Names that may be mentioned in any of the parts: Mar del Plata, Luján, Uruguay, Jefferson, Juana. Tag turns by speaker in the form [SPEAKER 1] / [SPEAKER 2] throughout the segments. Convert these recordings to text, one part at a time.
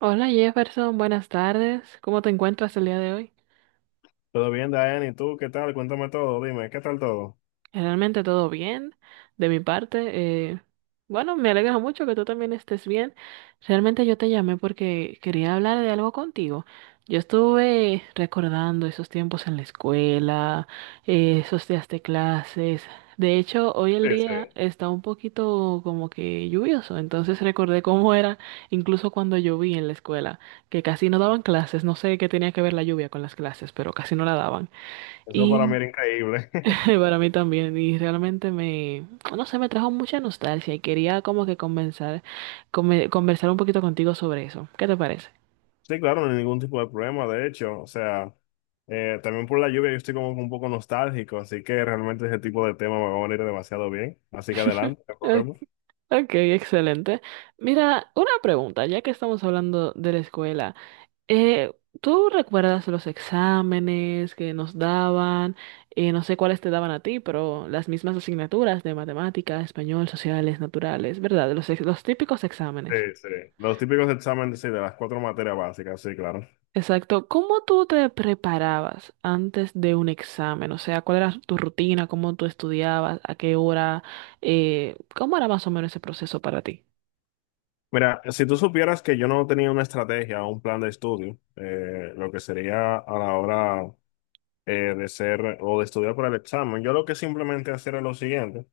[SPEAKER 1] Hola Jefferson, buenas tardes. ¿Cómo te encuentras el día de hoy?
[SPEAKER 2] Todo bien, Diane, ¿y tú qué tal? Cuéntame todo, dime, ¿qué tal todo?
[SPEAKER 1] Realmente todo bien de mi parte. Bueno, me alegra mucho que tú también estés bien. Realmente yo te llamé porque quería hablar de algo contigo. Yo estuve recordando esos tiempos en la escuela, esos días de clases. De hecho, hoy el
[SPEAKER 2] Sí, sí,
[SPEAKER 1] día está un poquito como que lluvioso, entonces recordé cómo era incluso cuando lloví en la escuela, que casi no daban clases. No sé qué tenía que ver la lluvia con las clases, pero casi no la daban.
[SPEAKER 2] eso para mí
[SPEAKER 1] Y
[SPEAKER 2] era increíble.
[SPEAKER 1] para mí también, y no sé, me trajo mucha nostalgia y quería como que conversar, conversar un poquito contigo sobre eso. ¿Qué te parece?
[SPEAKER 2] Sí, claro, no hay ningún tipo de problema, de hecho, o sea, también por la lluvia yo estoy como un poco nostálgico, así que realmente ese tipo de tema me va a venir demasiado bien, así que adelante,
[SPEAKER 1] Ok,
[SPEAKER 2] cogemos.
[SPEAKER 1] ok, excelente. Mira, una pregunta, ya que estamos hablando de la escuela, eh, ¿tú recuerdas los exámenes que nos daban? No sé cuáles te daban a ti, pero las mismas asignaturas de matemáticas, español, sociales, naturales, ¿verdad? Los típicos
[SPEAKER 2] Sí,
[SPEAKER 1] exámenes.
[SPEAKER 2] sí, los típicos exámenes, sí, de las cuatro materias básicas, sí, claro.
[SPEAKER 1] Exacto. ¿Cómo tú te preparabas antes de un examen? O sea, ¿cuál era tu rutina? ¿Cómo tú estudiabas? ¿A qué hora? ¿Cómo era más o menos ese proceso para ti?
[SPEAKER 2] Mira, si tú supieras que yo no tenía una estrategia o un plan de estudio, lo que sería a la hora de ser o de estudiar para el examen. Yo lo que simplemente hacer es lo siguiente.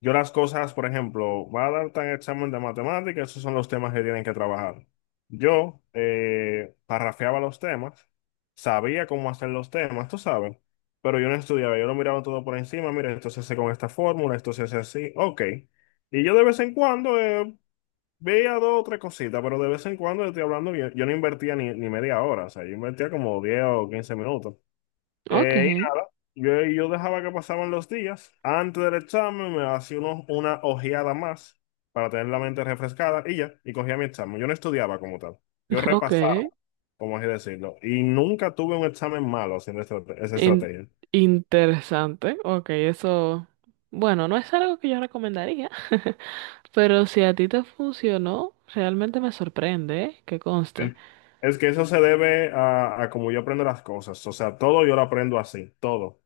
[SPEAKER 2] Yo las cosas, por ejemplo, va a dar tan examen de matemáticas, esos son los temas que tienen que trabajar. Yo parrafeaba los temas, sabía cómo hacer los temas, tú sabes, pero yo no estudiaba, yo lo miraba todo por encima, mira, esto se hace con esta fórmula, esto se hace así, ok. Y yo de vez en cuando veía dos o tres cositas, pero de vez en cuando estoy hablando, yo no invertía ni media hora, o sea, yo invertía como 10 o 15 minutos.
[SPEAKER 1] Ok,
[SPEAKER 2] Eh, yo dejaba que pasaban los días. Antes del examen me hacía una ojeada más para tener la mente refrescada y ya, y cogía mi examen. Yo no estudiaba como tal. Yo
[SPEAKER 1] ok.
[SPEAKER 2] repasaba, como así decirlo. Y nunca tuve un examen malo haciendo esa
[SPEAKER 1] In-
[SPEAKER 2] estrategia.
[SPEAKER 1] Interesante. Ok, eso, bueno, no es algo que yo recomendaría, pero si a ti te funcionó, realmente me sorprende, ¿eh? Que conste.
[SPEAKER 2] Es que eso se debe a como yo aprendo las cosas. O sea, todo yo lo aprendo así, todo. O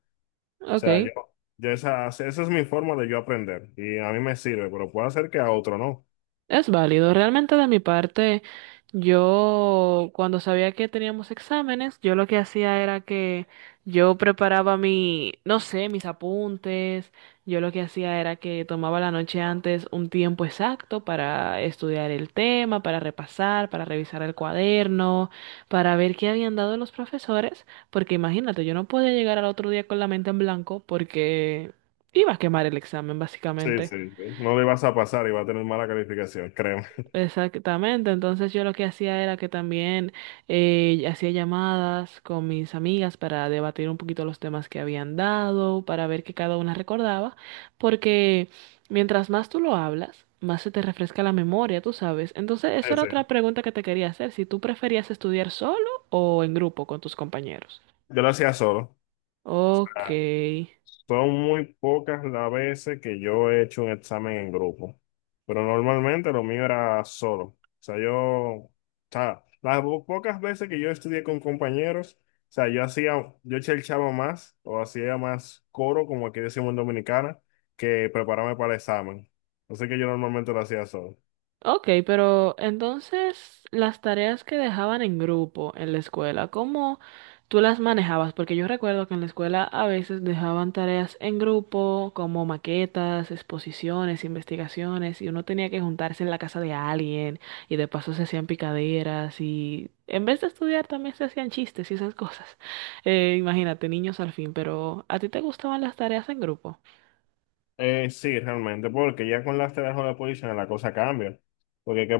[SPEAKER 2] sea,
[SPEAKER 1] Ok.
[SPEAKER 2] yo esa es mi forma de yo aprender. Y a mí me sirve, pero puede ser que a otro no.
[SPEAKER 1] Es válido. Realmente de mi parte, yo cuando sabía que teníamos exámenes, yo lo que hacía era que no sé, mis apuntes. Yo lo que hacía era que tomaba la noche antes un tiempo exacto para estudiar el tema, para repasar, para revisar el cuaderno, para ver qué habían dado los profesores, porque imagínate, yo no podía llegar al otro día con la mente en blanco porque iba a quemar el examen,
[SPEAKER 2] Sí,
[SPEAKER 1] básicamente.
[SPEAKER 2] sí, sí. No le vas a pasar y va a tener mala calificación, créeme.
[SPEAKER 1] Exactamente, entonces yo lo que hacía era que también hacía llamadas con mis amigas para debatir un poquito los temas que habían dado, para ver qué cada una recordaba, porque mientras más tú lo hablas, más se te refresca la memoria, tú sabes. Entonces, esa
[SPEAKER 2] Sí,
[SPEAKER 1] era
[SPEAKER 2] sí.
[SPEAKER 1] otra pregunta que te quería hacer, si tú preferías estudiar solo o en grupo con tus compañeros.
[SPEAKER 2] Yo lo hacía solo.
[SPEAKER 1] Ok.
[SPEAKER 2] Ah, son muy pocas las veces que yo he hecho un examen en grupo, pero normalmente lo mío era solo. O sea, yo, o sea, las pocas veces que yo estudié con compañeros, o sea, yo hacía, yo chava más o hacía más coro, como aquí decimos en Dominicana, que prepararme para el examen. Así que yo normalmente lo hacía solo.
[SPEAKER 1] Ok, pero entonces las tareas que dejaban en grupo en la escuela, ¿cómo tú las manejabas? Porque yo recuerdo que en la escuela a veces dejaban tareas en grupo, como maquetas, exposiciones, investigaciones, y uno tenía que juntarse en la casa de alguien, y de paso se hacían picaderas, y en vez de estudiar también se hacían chistes y esas cosas. Imagínate, niños al fin, pero ¿a ti te gustaban las tareas en grupo?
[SPEAKER 2] Sí, realmente, porque ya con las telas de la posición la cosa cambia. Porque hay que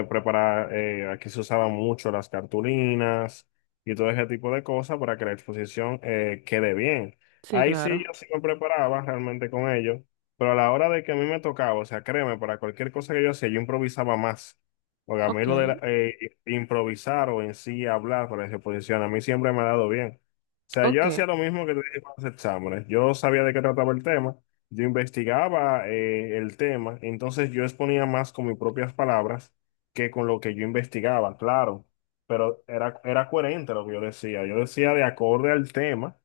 [SPEAKER 2] preparar, aquí se usaban mucho las cartulinas y todo ese tipo de cosas para que la exposición quede bien.
[SPEAKER 1] Sí,
[SPEAKER 2] Ahí sí
[SPEAKER 1] claro.
[SPEAKER 2] yo sí me preparaba realmente con ello, pero a la hora de que a mí me tocaba, o sea, créeme, para cualquier cosa que yo hacía, yo improvisaba más. Porque a mí
[SPEAKER 1] Ok,
[SPEAKER 2] lo de improvisar o en sí hablar para esa exposición, a mí siempre me ha dado bien. O sea,
[SPEAKER 1] ok.
[SPEAKER 2] yo hacía lo mismo que te dije con los exámenes. Yo sabía de qué trataba el tema. Yo investigaba el tema, entonces yo exponía más con mis propias palabras que con lo que yo investigaba, claro, pero era coherente lo que yo decía. Yo decía de acorde al tema,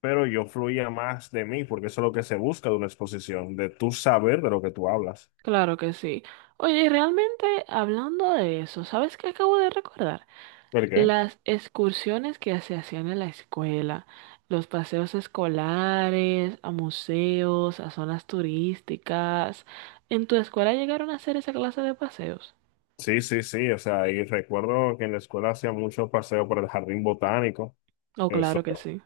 [SPEAKER 2] pero yo fluía más de mí, porque eso es lo que se busca de una exposición, de tú saber de lo que tú hablas.
[SPEAKER 1] Claro que sí. Oye, y realmente hablando de eso, ¿sabes qué acabo de recordar?
[SPEAKER 2] ¿Por qué?
[SPEAKER 1] Las excursiones que se hacían en la escuela, los paseos escolares, a museos, a zonas turísticas. ¿En tu escuela llegaron a hacer esa clase de paseos?
[SPEAKER 2] Sí, sí, sí, o sea, y recuerdo que en la escuela hacía muchos paseos por el jardín botánico.
[SPEAKER 1] Oh, claro
[SPEAKER 2] Eso
[SPEAKER 1] que sí.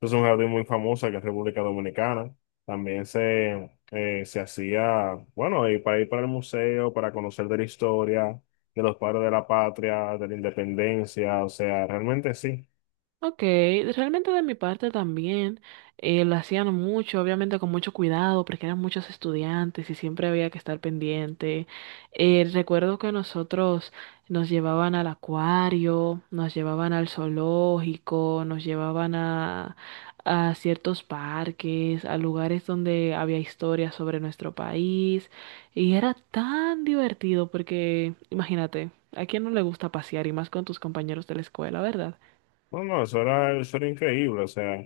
[SPEAKER 2] es una jardín muy famosa que es República Dominicana. También se, se hacía, bueno, y para ir para el museo, para conocer de la historia, de los padres de la patria, de la independencia, o sea, realmente sí.
[SPEAKER 1] Ok, realmente de mi parte también lo hacían mucho, obviamente con mucho cuidado, porque eran muchos estudiantes y siempre había que estar pendiente. Recuerdo que nosotros nos llevaban al acuario, nos llevaban al zoológico, nos llevaban a ciertos parques, a lugares donde había historias sobre nuestro país. Y era tan divertido porque, imagínate, ¿a quién no le gusta pasear y más con tus compañeros de la escuela, verdad?
[SPEAKER 2] No, no, eso era increíble, o sea,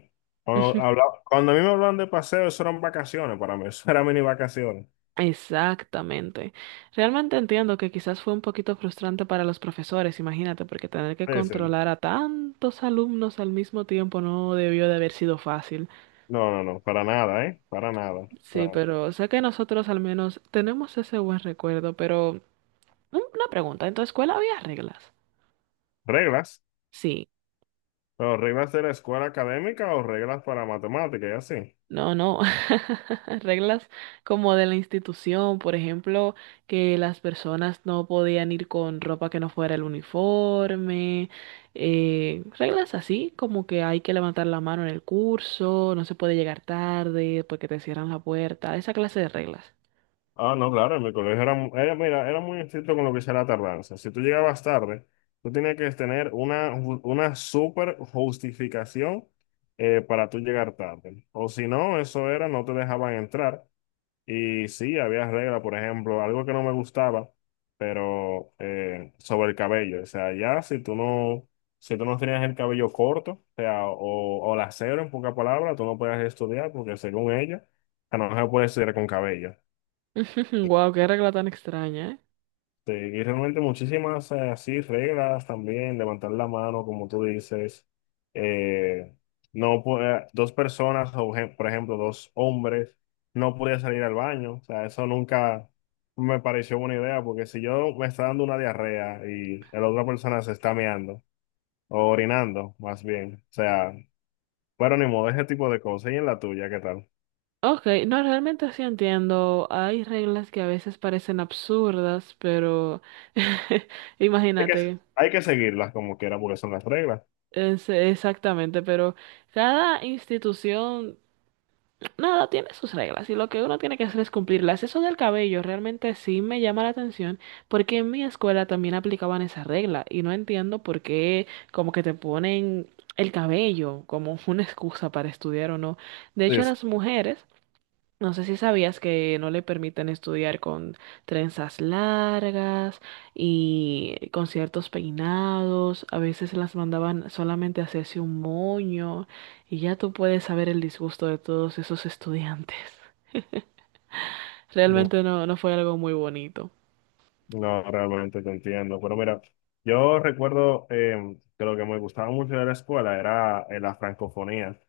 [SPEAKER 2] cuando a mí me hablan de paseo, eso eran vacaciones para mí, eso eran mini vacaciones.
[SPEAKER 1] Exactamente. Realmente entiendo que quizás fue un poquito frustrante para los profesores, imagínate, porque tener que
[SPEAKER 2] Sí, sí.
[SPEAKER 1] controlar a tantos alumnos al mismo tiempo no debió de haber sido fácil.
[SPEAKER 2] No, no, no, para nada, ¿eh? Para nada. O sea,
[SPEAKER 1] Sí, pero sé que nosotros al menos tenemos ese buen recuerdo, pero una pregunta, ¿en tu escuela había reglas?
[SPEAKER 2] reglas,
[SPEAKER 1] Sí.
[SPEAKER 2] pero reglas de la escuela académica o reglas para matemáticas y así.
[SPEAKER 1] No, no. Reglas como de la institución, por ejemplo, que las personas no podían ir con ropa que no fuera el uniforme. Reglas así, como que hay que levantar la mano en el curso, no se puede llegar tarde porque te cierran la puerta, esa clase de reglas.
[SPEAKER 2] Ah, no, claro, en mi colegio era, era, mira, era muy estricto con lo que sea la tardanza. Si tú llegabas tarde, tú tenías que tener una, una súper justificación para tú llegar tarde. O si no, eso era, no te dejaban entrar. Y sí, había reglas, por ejemplo, algo que no me gustaba, pero sobre el cabello. O sea, ya si tú no, si tú no tenías el cabello corto, o sea, o la cero en pocas palabras, tú no podías estudiar porque según ella, no se puede estudiar con cabello.
[SPEAKER 1] Wow, qué regla tan extraña, ¿eh?
[SPEAKER 2] Sí, y realmente muchísimas así reglas también, levantar la mano, como tú dices. Eh, no dos personas, o por ejemplo, dos hombres, no podían salir al baño. O sea, eso nunca me pareció buena idea, porque si yo me está dando una diarrea y la otra persona se está meando, o orinando, más bien. O sea, bueno, ni modo, ese tipo de cosas. Y en la tuya, ¿qué tal?
[SPEAKER 1] Ok, no, realmente sí entiendo. Hay reglas que a veces parecen absurdas, pero
[SPEAKER 2] Hay que,
[SPEAKER 1] imagínate.
[SPEAKER 2] hay que seguirlas como quiera, porque son las reglas.
[SPEAKER 1] Exactamente, pero cada institución, nada, tiene sus reglas y lo que uno tiene que hacer es cumplirlas. Eso del cabello realmente sí me llama la atención porque en mi escuela también aplicaban esa regla y no entiendo por qué como que te ponen el cabello como una excusa para estudiar o no. De hecho,
[SPEAKER 2] Sí,
[SPEAKER 1] a
[SPEAKER 2] sí.
[SPEAKER 1] las mujeres no sé si sabías que no le permiten estudiar con trenzas largas y con ciertos peinados. A veces las mandaban solamente a hacerse un moño y ya tú puedes saber el disgusto de todos esos estudiantes. Realmente no, no fue algo muy bonito.
[SPEAKER 2] No, realmente te entiendo. Pero mira, yo recuerdo que lo que me gustaba mucho de la escuela era la francofonía.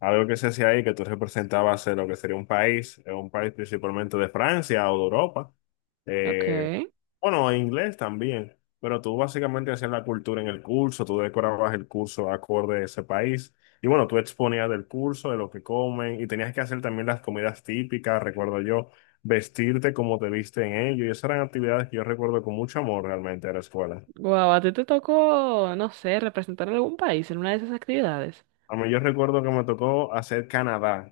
[SPEAKER 2] Algo que se hacía ahí, que tú representabas lo que sería un país principalmente de Francia o de Europa.
[SPEAKER 1] Ok.
[SPEAKER 2] Eh, bueno, en inglés también. Pero tú básicamente hacías la cultura en el curso, tú decorabas el curso acorde a ese país. Y bueno, tú exponías del curso, de lo que comen, y tenías que hacer también las comidas típicas, recuerdo yo vestirte como te viste en ello. Y esas eran actividades que yo recuerdo con mucho amor realmente de la escuela.
[SPEAKER 1] Guau, ¿a ti te tocó, no sé, representar a algún país en una de esas actividades?
[SPEAKER 2] A mí yo recuerdo que me tocó hacer Canadá.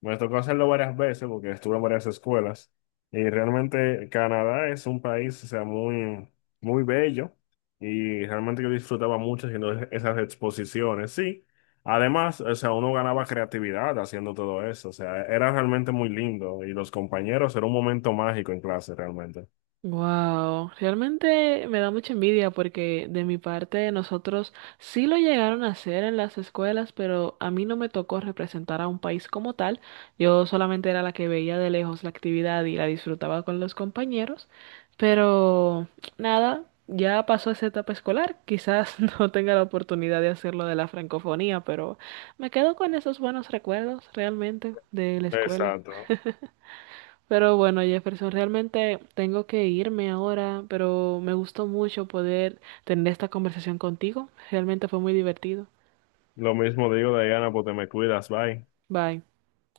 [SPEAKER 2] Me tocó hacerlo varias veces porque estuve en varias escuelas. Y realmente Canadá es un país, o sea, muy, muy bello. Y realmente yo disfrutaba mucho haciendo esas exposiciones. Sí, además, o sea, uno ganaba creatividad haciendo todo eso. O sea, era realmente muy lindo. Y los compañeros, era un momento mágico en clase realmente.
[SPEAKER 1] Wow, realmente me da mucha envidia porque de mi parte nosotros sí lo llegaron a hacer en las escuelas, pero a mí no me tocó representar a un país como tal. Yo solamente era la que veía de lejos la actividad y la disfrutaba con los compañeros, pero nada, ya pasó esa etapa escolar. Quizás no tenga la oportunidad de hacerlo de la francofonía, pero me quedo con esos buenos recuerdos realmente de la escuela.
[SPEAKER 2] Exacto.
[SPEAKER 1] Pero bueno, Jefferson, realmente tengo que irme ahora, pero me gustó mucho poder tener esta conversación contigo. Realmente fue muy divertido.
[SPEAKER 2] Lo mismo digo, Diana, pues te me cuidas, bye.
[SPEAKER 1] Bye.